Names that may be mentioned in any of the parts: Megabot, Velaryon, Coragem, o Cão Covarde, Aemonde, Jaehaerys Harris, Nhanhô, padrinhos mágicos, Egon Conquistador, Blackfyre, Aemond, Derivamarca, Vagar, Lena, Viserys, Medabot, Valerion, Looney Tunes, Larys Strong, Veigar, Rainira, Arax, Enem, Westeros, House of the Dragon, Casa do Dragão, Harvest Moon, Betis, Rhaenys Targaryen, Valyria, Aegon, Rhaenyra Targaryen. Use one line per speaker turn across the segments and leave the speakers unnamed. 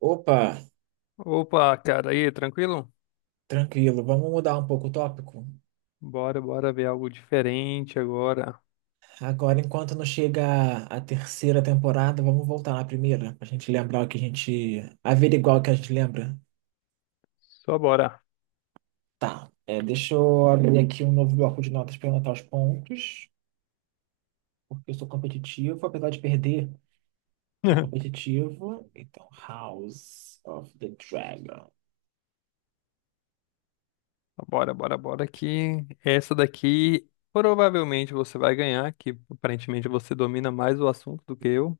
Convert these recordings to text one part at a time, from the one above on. Opa,
Opa, cara, aí, tranquilo?
tranquilo, vamos mudar um pouco o tópico.
Bora, bora ver algo diferente agora.
Agora, enquanto não chega a terceira temporada, vamos voltar na primeira, pra gente lembrar o que a gente. Averiguar o que a gente lembra.
Só bora.
Tá, deixa eu abrir aqui um novo bloco de notas para anotar os pontos, porque eu sou competitivo, apesar de perder, sou competitivo. Então, House of the Dragon.
Bora, bora, bora que essa daqui provavelmente você vai ganhar, que aparentemente você domina mais o assunto do que eu.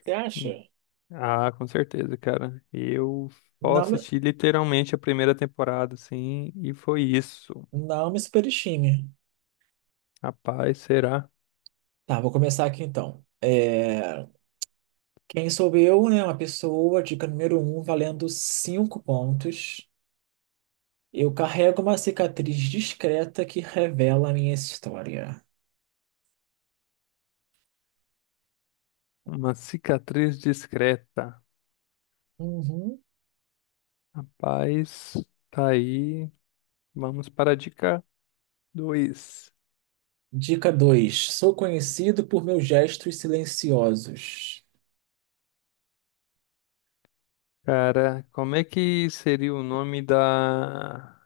Você
Hum.
acha?
Ah, com certeza, cara. Eu só
Não,
assisti literalmente a primeira temporada, sim, e foi isso.
não me superestime.
Rapaz, será
Tá, vou começar aqui então. Quem sou eu, né? Uma pessoa, dica número um, valendo cinco pontos. Eu carrego uma cicatriz discreta que revela a minha história.
uma cicatriz discreta.
Uhum.
Rapaz, tá aí. Vamos para a dica 2.
Dica 2. Sou conhecido por meus gestos silenciosos.
Cara, como é que seria o nome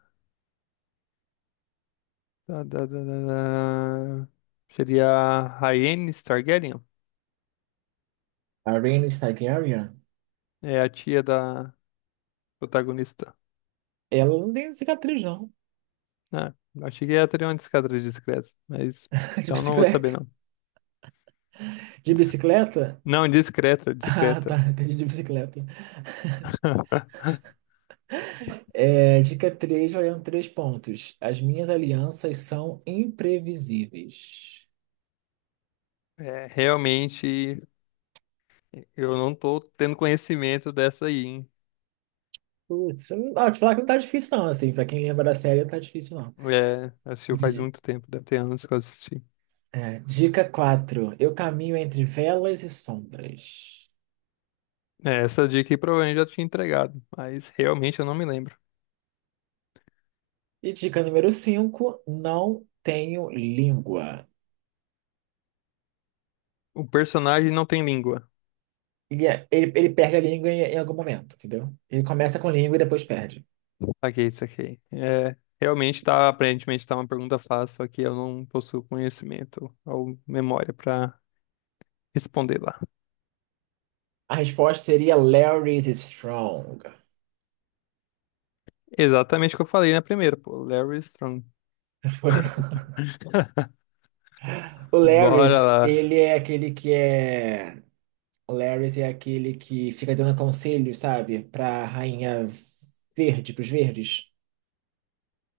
da, da, da, da- da... Seria a Rhaenys Targaryen?
A Rhaenys Targaryen?
É a tia da protagonista.
Ela não tem cicatriz, não.
Ah, achei que ela teria uma discadra discreta, mas...
De
Então não vou saber,
bicicleta.
não.
De
Dis-
bicicleta?
Não, discreta,
Ah,
discreta.
tá. Entendi de bicicleta. É, dica 3, valendo 3 pontos. As minhas alianças são imprevisíveis.
É, realmente, eu não tô tendo conhecimento dessa aí, hein?
Putz, não, ó, te falar que não tá difícil não, assim, pra quem lembra da série não tá difícil não.
É, assistiu faz
Di-
muito tempo, deve ter anos que eu assisti.
dica 4 eu caminho entre velas e sombras.
É, essa dica aí provavelmente já tinha entregado, mas realmente eu não me lembro.
E dica número 5 não tenho língua.
O personagem não tem língua.
Ele perde a língua em algum momento, entendeu? Ele começa com língua e depois perde.
Saquei, saquei. É, realmente tá, aparentemente tá uma pergunta fácil, só que eu não possuo conhecimento ou memória pra responder lá.
A resposta seria Larry's Strong.
Exatamente o que eu falei na primeira, pô. Larry Strong.
O
Bora
Larry's,
lá.
ele é aquele que é... O Larry's é aquele que fica dando conselhos, sabe? Pra rainha verde, pros verdes.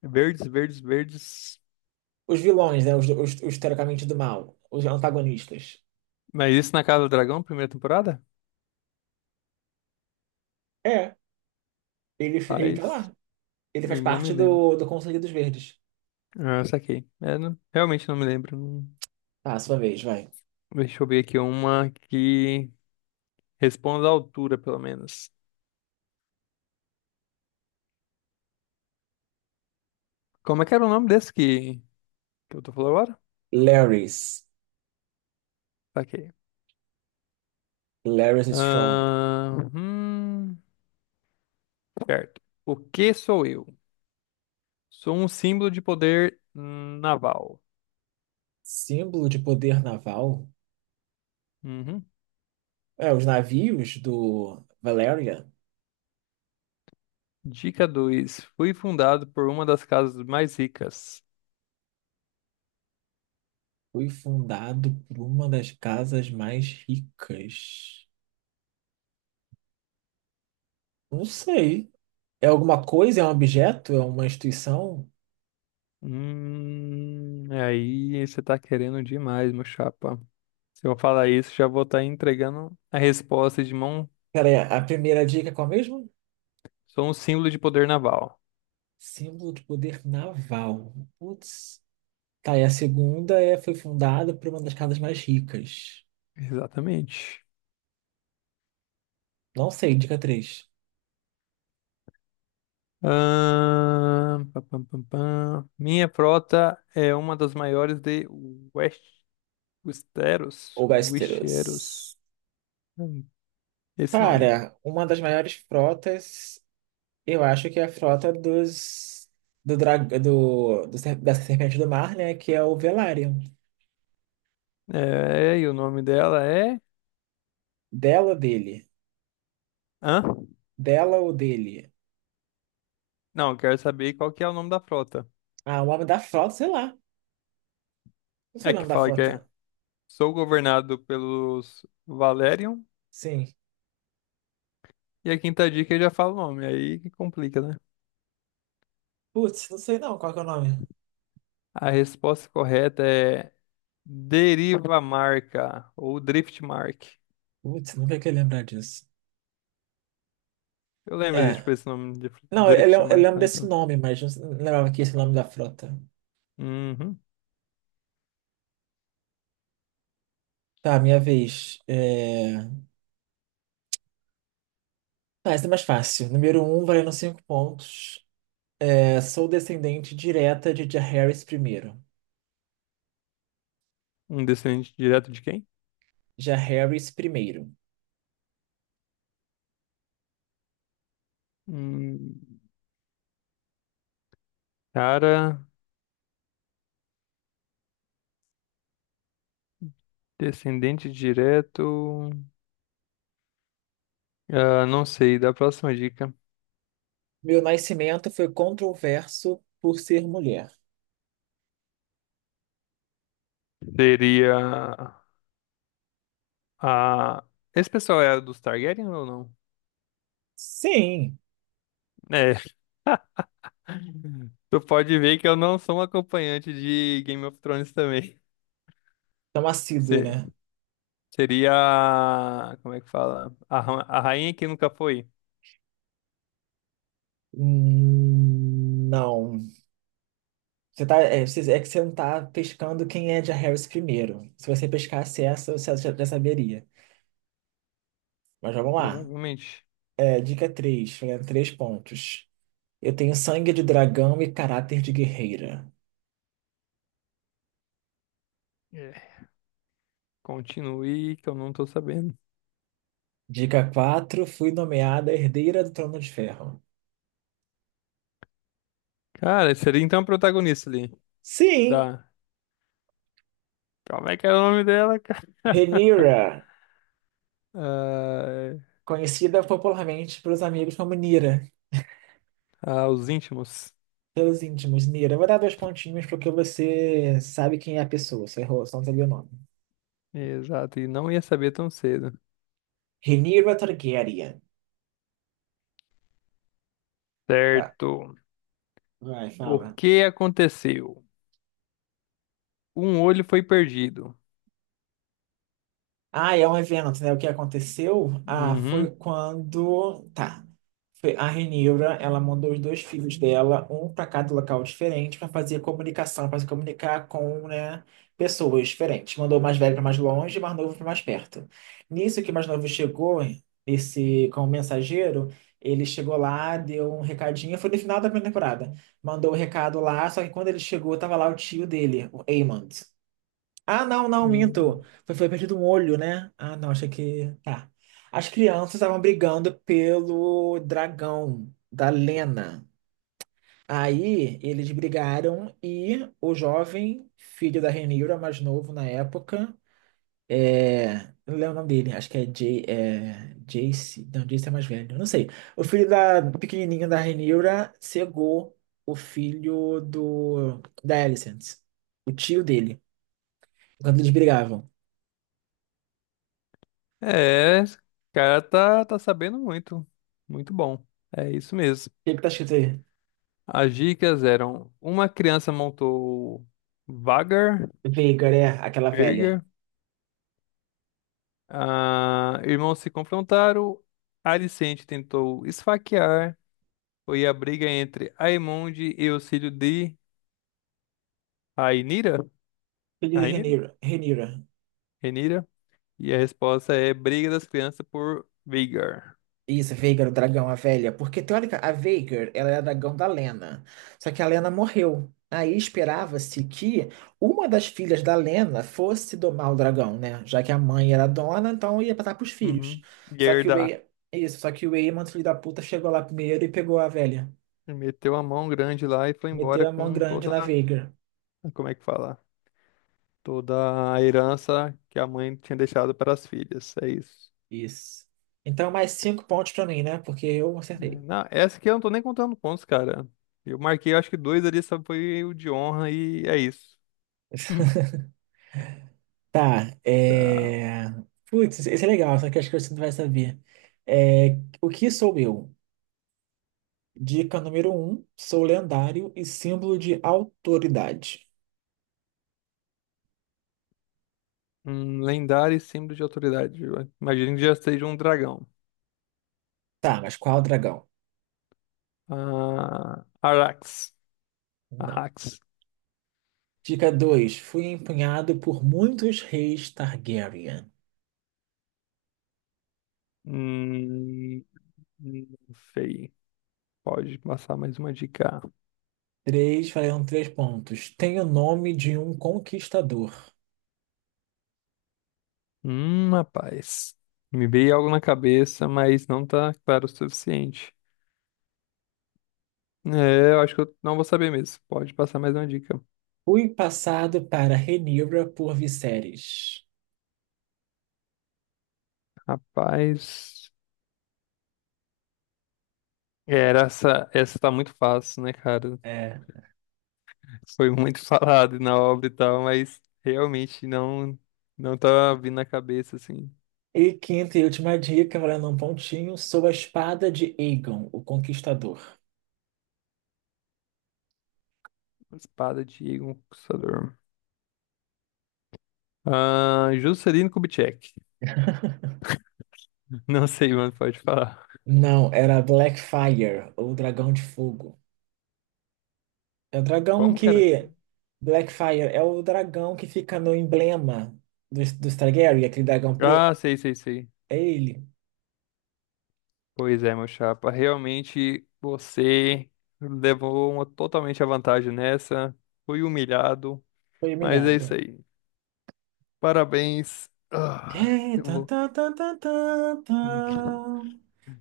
Verdes, verdes, verdes.
Os vilões, né? Os teoricamente do mal. Os antagonistas.
Mas isso na Casa do Dragão, primeira temporada?
É, ele tá
Paz.
lá. Ele
Eu
faz
não me
parte
lembro.
do Conselho dos Verdes.
Ah, saquei. É, realmente não me lembro.
Tá, sua vez, vai.
Deixa eu ver aqui uma que responda à altura, pelo menos. Como é que era o nome desse que eu tô falando agora?
Larys.
Ok.
Larys Strong.
Ahn, hum, Certo. O que sou eu? Sou um símbolo de poder naval.
Símbolo de poder naval.
Uhum.
É, os navios do Valyria
Dica dois. Fui fundado por uma das casas mais ricas.
foi fundado por uma das casas mais ricas. Não sei. É alguma coisa? É um objeto? É uma instituição?
Aí você tá querendo demais, meu chapa. Se eu falar isso, já vou estar entregando a resposta de mão.
Pera a primeira dica é qual mesmo?
Sou um símbolo de poder naval.
Símbolo de poder naval. Putz. Tá, e a segunda é, foi fundada por uma das casas mais ricas.
Exatamente.
Não sei, dica três.
Pá, pam, pam, pam. Minha frota é uma das maiores de West, Westeros,
O Westeros.
Westeros. Hum, Esse nome. Aí.
Cara, uma das maiores frotas, eu acho que é a frota dos. Do da Serpente do Mar, né? Que é o Velaryon.
É, e o nome dela é?
Dela ou dele?
Hã?
Dela ou dele?
Não, eu quero saber qual que é o nome da frota.
Ah, o nome da frota, sei lá. Não sei
É
o
que
nome da
fala que é.
frota.
Sou governado pelos Valerion.
Sim.
E a quinta dica eu já falo o nome, aí que complica, né?
Putz, não sei não qual que é o nome.
A resposta correta é Derivamarca ou Driftmark.
Putz, nunca que lembrar disso.
Eu lembro de,
É.
tipo, esse nome de
Não,
Drift
eu
Mark
lembro
lá,
desse
então.
nome, mas não lembrava que esse é o nome da frota.
Uhum.
Tá, minha vez. É... Tá, essa é mais fácil. Número um, valendo cinco pontos. É, sou descendente direta de Jaehaerys Harris primeiro.
Um descendente direto de quem?
Jaehaerys Harris primeiro.
Hum, Cara, descendente direto. Ah, não sei, da próxima dica.
Meu nascimento foi controverso por ser mulher.
Seria a. Esse pessoal é dos Targaryen ou não?
Sim,
É. Tu pode ver que eu não sou um acompanhante de Game of Thrones também.
tão assíduo,
Se-
né?
Seria. Como é que fala? A a rainha que nunca foi,
Não. Você tá, é, você- é que você não tá pescando quem é de Harris primeiro. Se você pescasse essa, você já saberia. Mas vamos lá.
provavelmente.
É, dica 3, três pontos. Eu tenho sangue de dragão e caráter de guerreira.
Continue, que eu não tô sabendo.
Dica 4 fui nomeada herdeira do Trono de Ferro.
Cara, seria então a protagonista ali.
Sim,
Da. Como é que era o nome dela, cara?
Rhaenyra, conhecida popularmente pelos amigos como Nira,
Ah, ah, os íntimos.
pelos íntimos Nira. Eu vou dar dois pontinhos porque você sabe quem é a pessoa, você errou, só não sabia o nome.
Exato, e não ia saber tão cedo.
Rhaenyra Targaryen. Tá,
Certo.
vai,
O
fala.
que aconteceu? Um olho foi perdido.
Ah, é um evento, né? O que aconteceu? Ah,
Uhum.
foi quando. Tá. A Renira, ela mandou os dois filhos dela, um para cada local diferente, para fazer comunicação, para se comunicar com, né, pessoas diferentes. Mandou o mais velho para mais longe, e o mais novo para mais perto. Nisso que o mais novo chegou, esse como mensageiro, ele chegou lá, deu um recadinho, foi no final da primeira temporada. Mandou o recado lá, só que quando ele chegou, tava lá o tio dele, o Aemond. Ah, não, não, minto.
Hum.
Foi perdido um olho, né? Ah, não, achei que. Tá. As crianças estavam brigando pelo dragão da Lena. Aí eles brigaram e o jovem filho da Rhaenyra, mais novo na época, é... não lembro o nome dele, acho que é, Jay, é... Jace. Não, Jace é mais velho, não sei. O filho da pequenininho da Rhaenyra cegou o filho do da Alicent, o tio dele, quando eles brigavam.
É, esse cara tá sabendo muito. Muito bom. É isso mesmo.
O que que tá escrito aí?
As dicas eram: uma criança montou Vagar,
Veigar é aquela velha.
ah, irmãos se confrontaram. Alicente tentou esfaquear. Foi a briga entre Aemonde e o filho de Rainira.
Filho de
Rainira?
Rhaenyra. Rhaenyra.
Renira. E a resposta é briga das crianças por Vigar.
Isso, Veigar, o dragão, a velha. Porque, teórica, a Veigar, ela é a dragão da Lena. Só que a Lena morreu. Aí esperava-se que uma das filhas da Lena fosse domar o dragão, né? Já que a mãe era dona, então ia passar pros filhos.
Uhum.
Só que o
Gerda.
E... isso, só que o Aemon, filho da puta, chegou lá primeiro e pegou a velha.
Meteu a mão grande lá e foi embora
Meteu a mão
com
grande
toda,
na Veigar.
como é que fala? Toda a herança que a mãe tinha deixado para as filhas. É isso.
Isso. Então, mais cinco pontos pra mim, né? Porque eu
É,
acertei.
não, essa aqui eu não tô nem contando pontos, cara. Eu marquei, acho que dois ali, só foi o de honra e é isso.
Tá,
Tá.
é... Putz, esse é legal, só que acho que você não vai saber. É... O que sou eu? Dica número um, sou lendário e símbolo de autoridade.
Um lendário e símbolo de autoridade. Eu imagino que já seja um dragão.
Tá, mas qual dragão?
Ah, Arax.
Não.
Arax.
Dica 2 fui empunhado por muitos reis Targaryen.
Hum, não sei. Pode passar mais uma dica.
3, valendo 3 pontos. Tenho o nome de um conquistador.
Rapaz. Me veio algo na cabeça, mas não tá claro o suficiente. É, eu acho que eu não vou saber mesmo. Pode passar mais uma dica.
Fui passado para Rhaenyra por Viserys.
Rapaz. É, era essa, tá muito fácil, né, cara?
É,
Foi muito falado na obra e tal, mas realmente não tá vindo na cabeça assim.
e quinta e última dica, morando um pontinho, sou a espada de Aegon, o Conquistador.
Espada de Egon Conquistador. Ah, Juscelino Kubitschek. Não sei, mano, pode falar.
Não, era Blackfyre, ou Dragão de Fogo. É o dragão
Como, cara?
que. Blackfyre é o dragão que fica no emblema dos Targaryen, aquele dragão preto.
Ah, sei, sei, sei.
É ele.
Pois é, meu chapa. Realmente você levou uma, totalmente a vantagem nessa. Fui humilhado,
Foi
mas é isso
humilhado.
aí. Parabéns. Ah,
É,
eu
tan,
vou.
tan, tan, tan, tan, tan.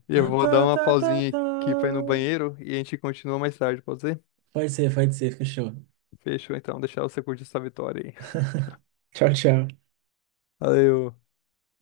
E eu
Tan,
vou dar
tan,
uma
tan, tan,
pausinha aqui pra ir no
tan.
banheiro e a gente continua mais tarde, pode ser?
Pode ser, fechou.
Fechou então, deixar você curtir essa vitória aí.
Tchau, tchau.
Valeu.